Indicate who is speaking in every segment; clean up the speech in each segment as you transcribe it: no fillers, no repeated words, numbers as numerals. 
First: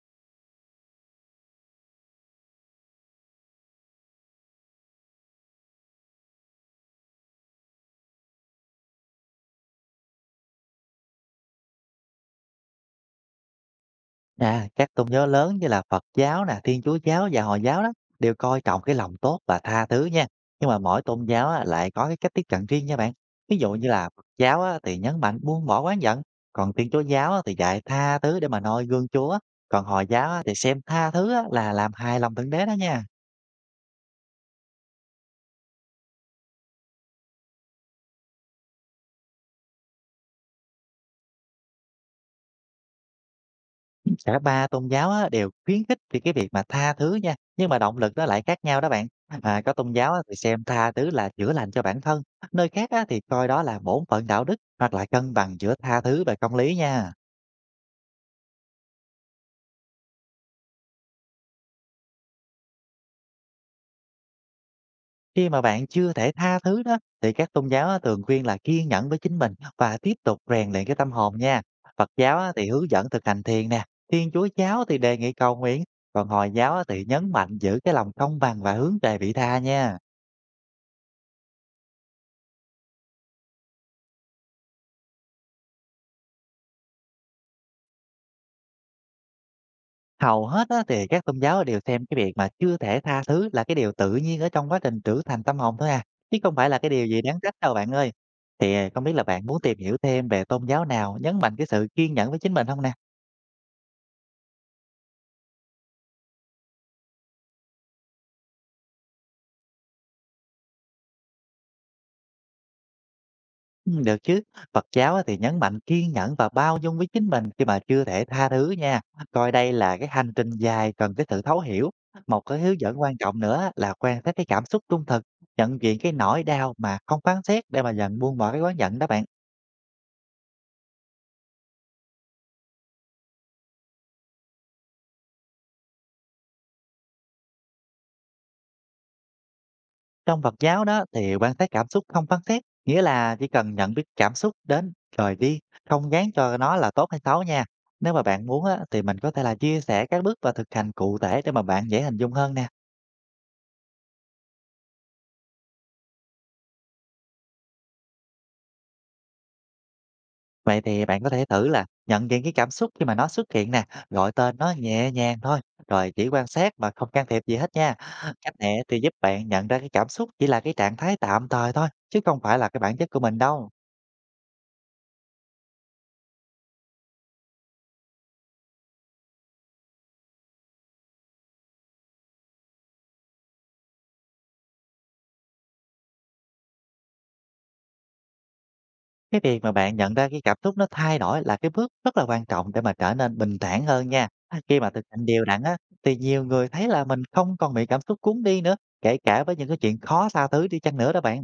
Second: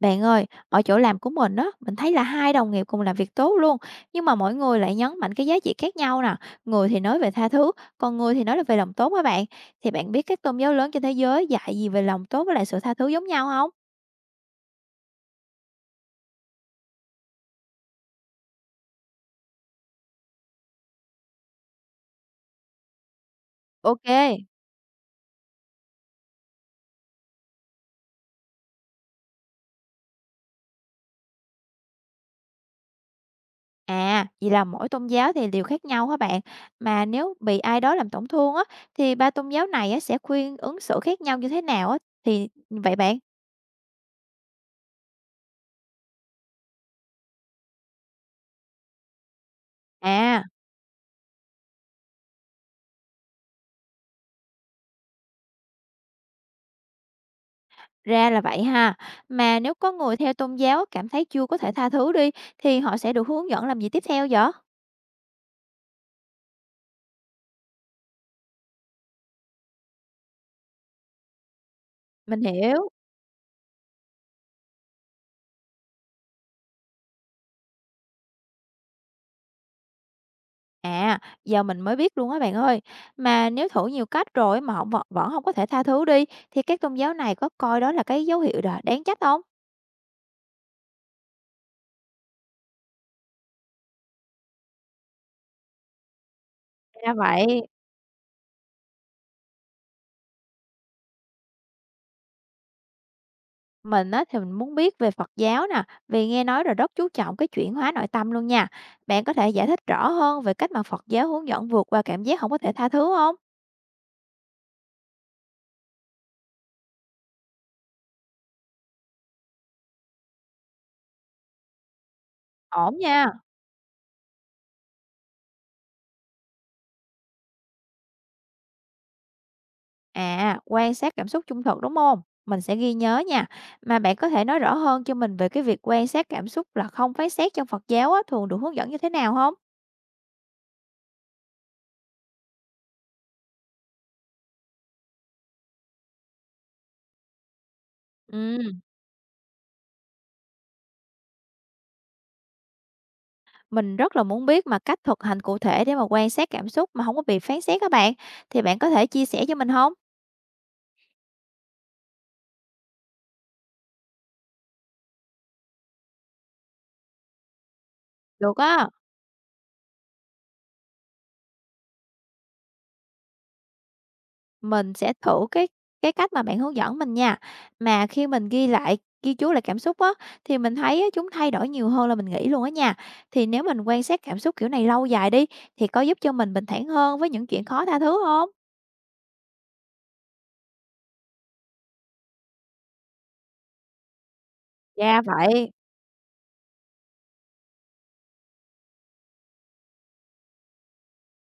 Speaker 1: Bạn ơi, ở chỗ làm của mình á, mình thấy là hai đồng nghiệp cùng làm việc tốt luôn, nhưng mà mỗi người lại nhấn mạnh cái giá trị khác nhau nè. Người thì nói về tha thứ, còn người thì nói là về lòng tốt á bạn. Thì bạn biết các tôn giáo lớn trên thế giới dạy gì về lòng tốt với lại sự tha thứ giống nhau không?
Speaker 2: À, các tôn giáo lớn như là Phật giáo nè, Thiên Chúa giáo và Hồi giáo đó đều coi trọng cái lòng tốt và tha thứ nha. Nhưng mà mỗi tôn giáo á, lại có cái cách tiếp cận riêng nha bạn. Ví dụ như
Speaker 1: Ok.
Speaker 2: là Phật giáo á, thì nhấn mạnh buông bỏ oán giận, còn Thiên Chúa giáo á, thì dạy tha thứ để mà noi gương Chúa, còn Hồi giáo á, thì xem tha thứ á, là làm hài lòng Thượng Đế đó nha.
Speaker 1: À, vậy là mỗi tôn giáo thì đều khác nhau hả bạn? Mà nếu bị ai đó làm tổn thương á, thì ba tôn giáo này á, sẽ khuyên ứng xử khác nhau như thế nào á? Thì vậy bạn.
Speaker 2: Cả ba tôn giáo á, đều khuyến khích thì cái việc mà tha thứ nha, nhưng mà động lực nó lại khác nhau đó bạn. À, có tôn giáo á, thì
Speaker 1: À,
Speaker 2: xem tha thứ là chữa lành cho bản thân, nơi khác á, thì coi đó là bổn phận đạo đức hoặc là cân bằng giữa tha thứ và công lý nha.
Speaker 1: ra là vậy ha. Mà nếu có người theo tôn giáo cảm thấy chưa có thể tha thứ đi thì họ sẽ được hướng dẫn làm gì tiếp theo vậy?
Speaker 2: Khi mà bạn chưa thể tha thứ đó thì các tôn giáo á, thường khuyên là kiên nhẫn với chính mình và tiếp tục rèn luyện cái tâm hồn nha. Phật giáo
Speaker 1: Mình
Speaker 2: á, thì
Speaker 1: hiểu.
Speaker 2: hướng dẫn thực hành thiền nè, Thiên Chúa giáo thì đề nghị cầu nguyện, còn Hồi giáo á, thì nhấn mạnh giữ cái lòng công bằng và hướng về vị tha nha.
Speaker 1: À, giờ mình mới biết luôn á bạn ơi. Mà nếu thử nhiều cách rồi mà họ vẫn không có thể tha thứ đi thì các tôn giáo này có coi đó là cái dấu hiệu đáng trách không?
Speaker 2: Hầu hết á, thì các tôn giáo đều xem cái việc mà chưa thể tha thứ là cái điều tự nhiên ở trong quá trình trưởng thành tâm hồn thôi à, chứ không phải là cái điều
Speaker 1: Ra
Speaker 2: gì đáng trách
Speaker 1: vậy.
Speaker 2: đâu bạn ơi. Thì à, không biết là bạn muốn tìm hiểu thêm về tôn giáo nào nhấn mạnh cái sự kiên nhẫn với chính mình không nè?
Speaker 1: Mình á thì mình muốn biết về Phật giáo nè, vì nghe nói là rất chú trọng cái chuyển hóa nội tâm luôn nha. Bạn có thể giải thích rõ hơn về cách mà Phật giáo hướng dẫn vượt qua cảm giác không có thể tha thứ không?
Speaker 2: Ừ, được chứ. Phật giáo á, thì nhấn mạnh kiên nhẫn và bao dung với chính mình khi mà chưa thể tha thứ nha. Coi đây là cái hành trình dài cần cái sự thấu hiểu. Một cái hướng
Speaker 1: Ổn
Speaker 2: dẫn quan
Speaker 1: nha.
Speaker 2: trọng nữa là quan sát cái cảm xúc trung thực, nhận diện cái nỗi đau mà không phán xét để mà dần buông bỏ cái oán giận đó bạn.
Speaker 1: À, quan sát cảm xúc trung thực, đúng không? Mình sẽ ghi nhớ nha. Mà bạn có thể nói rõ hơn cho mình về cái việc quan sát cảm xúc là không phán xét trong Phật giáo á, thường được hướng dẫn như thế nào không?
Speaker 2: Trong Phật giáo đó thì quan sát cảm xúc không phán xét, nghĩa là chỉ cần nhận biết cảm xúc đến rồi đi, không gán cho nó là tốt hay xấu nha. Nếu mà bạn muốn
Speaker 1: Ừm.
Speaker 2: á, thì mình có thể là chia sẻ các bước và thực hành cụ thể để mà bạn dễ hình dung hơn nè.
Speaker 1: Mình rất là muốn biết mà cách thực hành cụ thể để mà quan sát cảm xúc mà không có bị phán xét các bạn, thì bạn có thể chia sẻ cho mình không?
Speaker 2: Vậy thì bạn có thể thử là nhận diện cái cảm xúc khi mà nó xuất hiện nè, gọi tên nó nhẹ nhàng thôi, rồi chỉ quan sát mà không can thiệp gì hết nha. Cách
Speaker 1: Được
Speaker 2: này
Speaker 1: á.
Speaker 2: thì giúp bạn nhận ra cái cảm xúc chỉ là cái trạng thái tạm thời thôi, chứ không phải là cái bản chất của mình đâu.
Speaker 1: Mình sẽ thử cái cách mà bạn hướng dẫn mình nha. Mà khi mình ghi chú lại cảm xúc á, thì mình thấy á, chúng thay đổi nhiều hơn là mình nghĩ luôn á nha. Thì nếu mình quan sát cảm xúc kiểu này lâu dài đi, thì có giúp cho mình bình thản hơn với những chuyện khó tha thứ không?
Speaker 2: Cái việc mà bạn nhận ra cái cảm xúc nó thay đổi là cái bước rất là quan trọng để mà trở nên bình thản hơn nha. À, khi mà thực
Speaker 1: Ra
Speaker 2: hành đều đặn
Speaker 1: vậy.
Speaker 2: á, thì nhiều người thấy là mình không còn bị cảm xúc cuốn đi nữa, kể cả với những cái chuyện khó tha thứ đi chăng nữa đó bạn.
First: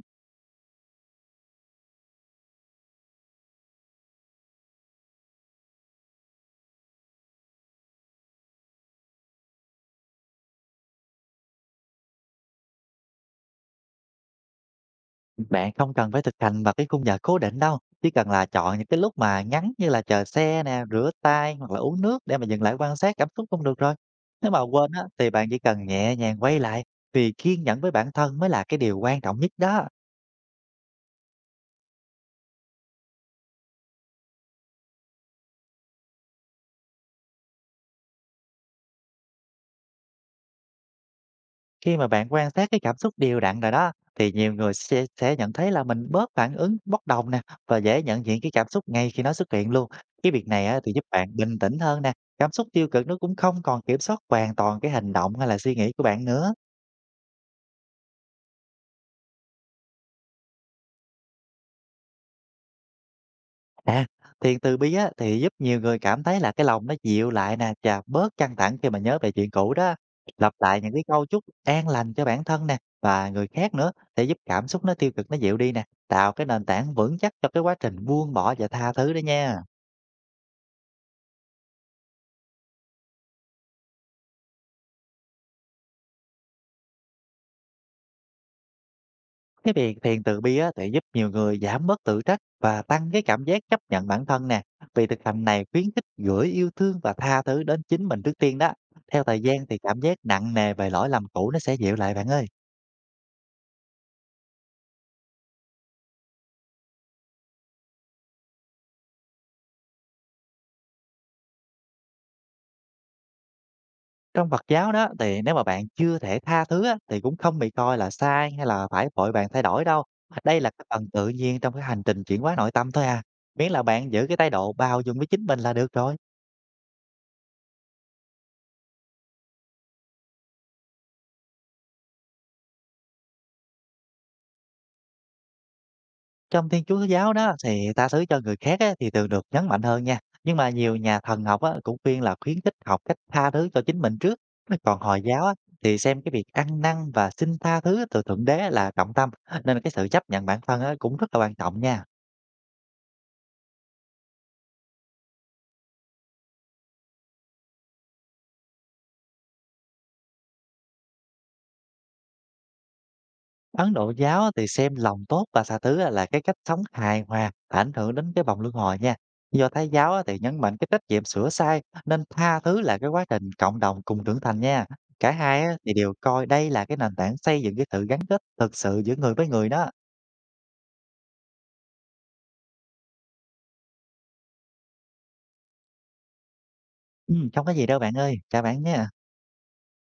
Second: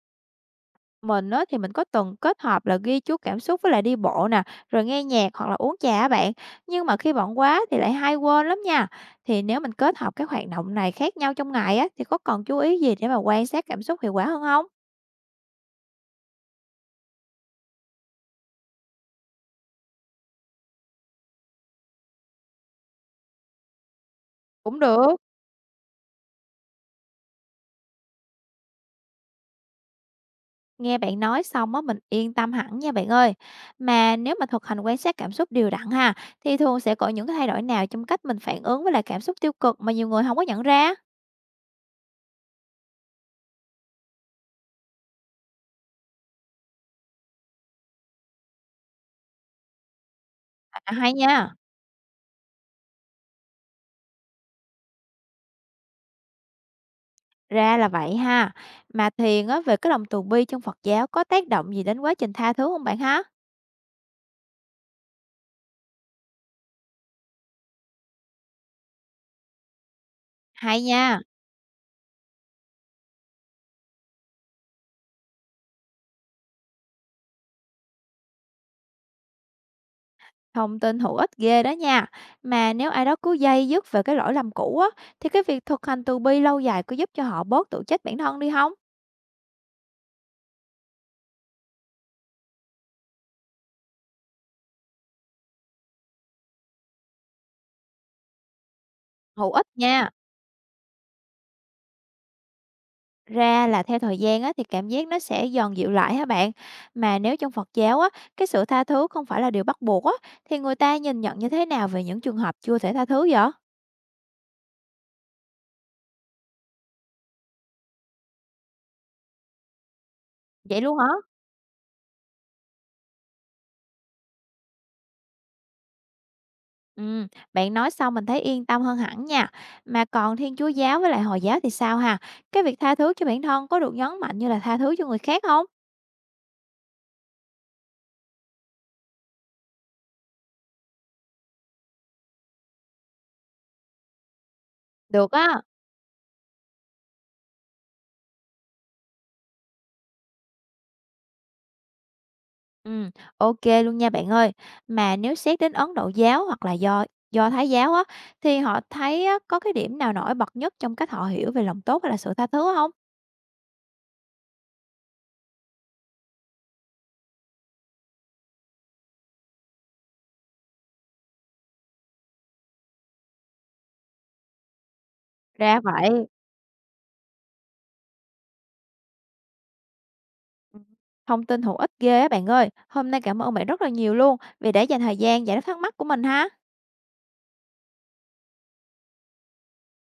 Speaker 1: Mình á, thì mình có từng kết hợp là ghi chú cảm xúc với lại đi bộ nè, rồi nghe nhạc hoặc là uống trà á bạn. Nhưng mà khi bận quá thì lại hay quên lắm nha. Thì nếu mình kết hợp các hoạt động này khác nhau trong ngày á, thì có cần chú ý gì để mà quan sát cảm xúc hiệu quả hơn không?
Speaker 2: Bạn không cần phải thực hành vào cái khung giờ cố định đâu, chỉ cần là chọn những cái lúc mà ngắn như là chờ xe nè, rửa tay hoặc là uống nước để mà dừng lại quan sát cảm xúc cũng được rồi. Nếu mà
Speaker 1: Cũng
Speaker 2: quên á,
Speaker 1: được.
Speaker 2: thì bạn chỉ cần nhẹ nhàng quay lại vì kiên nhẫn với bản thân mới là cái điều quan trọng nhất đó.
Speaker 1: Nghe bạn nói xong á, mình yên tâm hẳn nha bạn ơi. Mà nếu mà thực hành quan sát cảm xúc đều đặn ha, thì thường sẽ có những cái thay đổi nào trong cách mình phản ứng với lại cảm xúc tiêu cực mà nhiều người không có nhận ra?
Speaker 2: Khi mà bạn quan sát cái cảm xúc đều đặn rồi đó, thì nhiều người sẽ nhận thấy là mình bớt phản ứng bốc đồng nè và dễ nhận diện cái cảm xúc ngay khi nó xuất hiện luôn. Cái việc này á, thì
Speaker 1: À,
Speaker 2: giúp
Speaker 1: hay
Speaker 2: bạn
Speaker 1: nha.
Speaker 2: bình tĩnh hơn nè, cảm xúc tiêu cực nó cũng không còn kiểm soát hoàn toàn cái hành động hay là suy nghĩ của bạn nữa.
Speaker 1: Ra là vậy ha. Mà thiền á, về cái lòng từ bi trong Phật giáo có tác động gì đến quá trình tha thứ không bạn ha?
Speaker 2: À, thiền từ bi á thì giúp nhiều người cảm thấy là cái lòng nó dịu lại nè và bớt căng thẳng khi mà nhớ về chuyện cũ đó. Lặp lại
Speaker 1: Hay
Speaker 2: những cái
Speaker 1: nha.
Speaker 2: câu chúc an lành cho bản thân nè và người khác nữa để giúp cảm xúc nó tiêu cực nó dịu đi nè, tạo cái nền tảng vững chắc cho cái quá trình buông bỏ và tha thứ đó nha.
Speaker 1: Thông tin hữu ích ghê đó nha. Mà nếu ai đó cứ day dứt về cái lỗi lầm cũ á, thì cái việc thực hành từ bi lâu dài có giúp cho họ bớt tự trách bản thân đi không?
Speaker 2: Cái việc thiền từ bi á thì giúp nhiều người giảm bớt tự trách và tăng cái cảm giác chấp nhận bản thân nè. Vì thực hành này khuyến khích gửi yêu thương và tha thứ đến chính mình trước tiên đó. Theo thời
Speaker 1: Hữu
Speaker 2: gian
Speaker 1: ích
Speaker 2: thì cảm
Speaker 1: nha.
Speaker 2: giác nặng nề về lỗi lầm cũ nó sẽ dịu lại bạn ơi.
Speaker 1: Ra là theo thời gian á, thì cảm giác nó sẽ dần dịu lại hả bạn? Mà nếu trong Phật giáo á, cái sự tha thứ không phải là điều bắt buộc á, thì người ta nhìn nhận như thế nào về những trường hợp chưa thể tha thứ vậy?
Speaker 2: Trong Phật giáo đó thì nếu mà bạn chưa thể tha thứ á, thì cũng không bị coi là sai hay là phải vội vàng thay đổi đâu. Đây là
Speaker 1: Vậy
Speaker 2: cái
Speaker 1: luôn
Speaker 2: phần
Speaker 1: hả?
Speaker 2: tự nhiên trong cái hành trình chuyển hóa nội tâm thôi à. Miễn là bạn giữ cái thái độ bao dung với chính mình là được rồi.
Speaker 1: Ừ, bạn nói xong mình thấy yên tâm hơn hẳn nha. Mà còn Thiên Chúa giáo với lại Hồi giáo thì sao ha? Cái việc tha thứ cho bản thân có được nhấn mạnh như là tha thứ cho người khác không?
Speaker 2: Trong Thiên Chúa giáo đó thì tha thứ cho người khác á, thì thường được nhấn mạnh hơn nha. Nhưng mà nhiều nhà thần học á, cũng khuyên là khuyến khích học cách tha thứ cho chính mình trước. Còn Hồi
Speaker 1: Được
Speaker 2: giáo á,
Speaker 1: á.
Speaker 2: thì xem cái việc ăn năn và xin tha thứ từ Thượng Đế là trọng tâm. Nên cái sự chấp nhận bản thân á, cũng rất là quan trọng nha.
Speaker 1: Ừm, ok luôn nha bạn ơi. Mà nếu xét đến Ấn Độ giáo hoặc là Do Thái giáo á, thì họ thấy á có cái điểm nào nổi bật nhất trong cách họ hiểu về lòng tốt hay là sự tha thứ không?
Speaker 2: Ấn Độ giáo á thì xem lòng tốt và tha thứ á là cái cách sống hài hòa ảnh hưởng đến cái vòng luân hồi nha. Do Thái giáo á thì nhấn mạnh cái trách nhiệm sửa sai nên tha thứ là cái quá trình cộng đồng cùng trưởng thành nha. Cả hai á
Speaker 1: Ra
Speaker 2: thì đều
Speaker 1: vậy.
Speaker 2: coi đây là cái nền tảng xây dựng cái sự gắn kết thực sự giữa người với người đó.
Speaker 1: Ừm. Thông tin hữu ích ghê á bạn ơi. Hôm nay cảm ơn bạn rất là nhiều luôn vì đã dành thời gian giải đáp thắc mắc của mình ha.
Speaker 2: Ừ, không có gì đâu bạn ơi, chào bạn nha.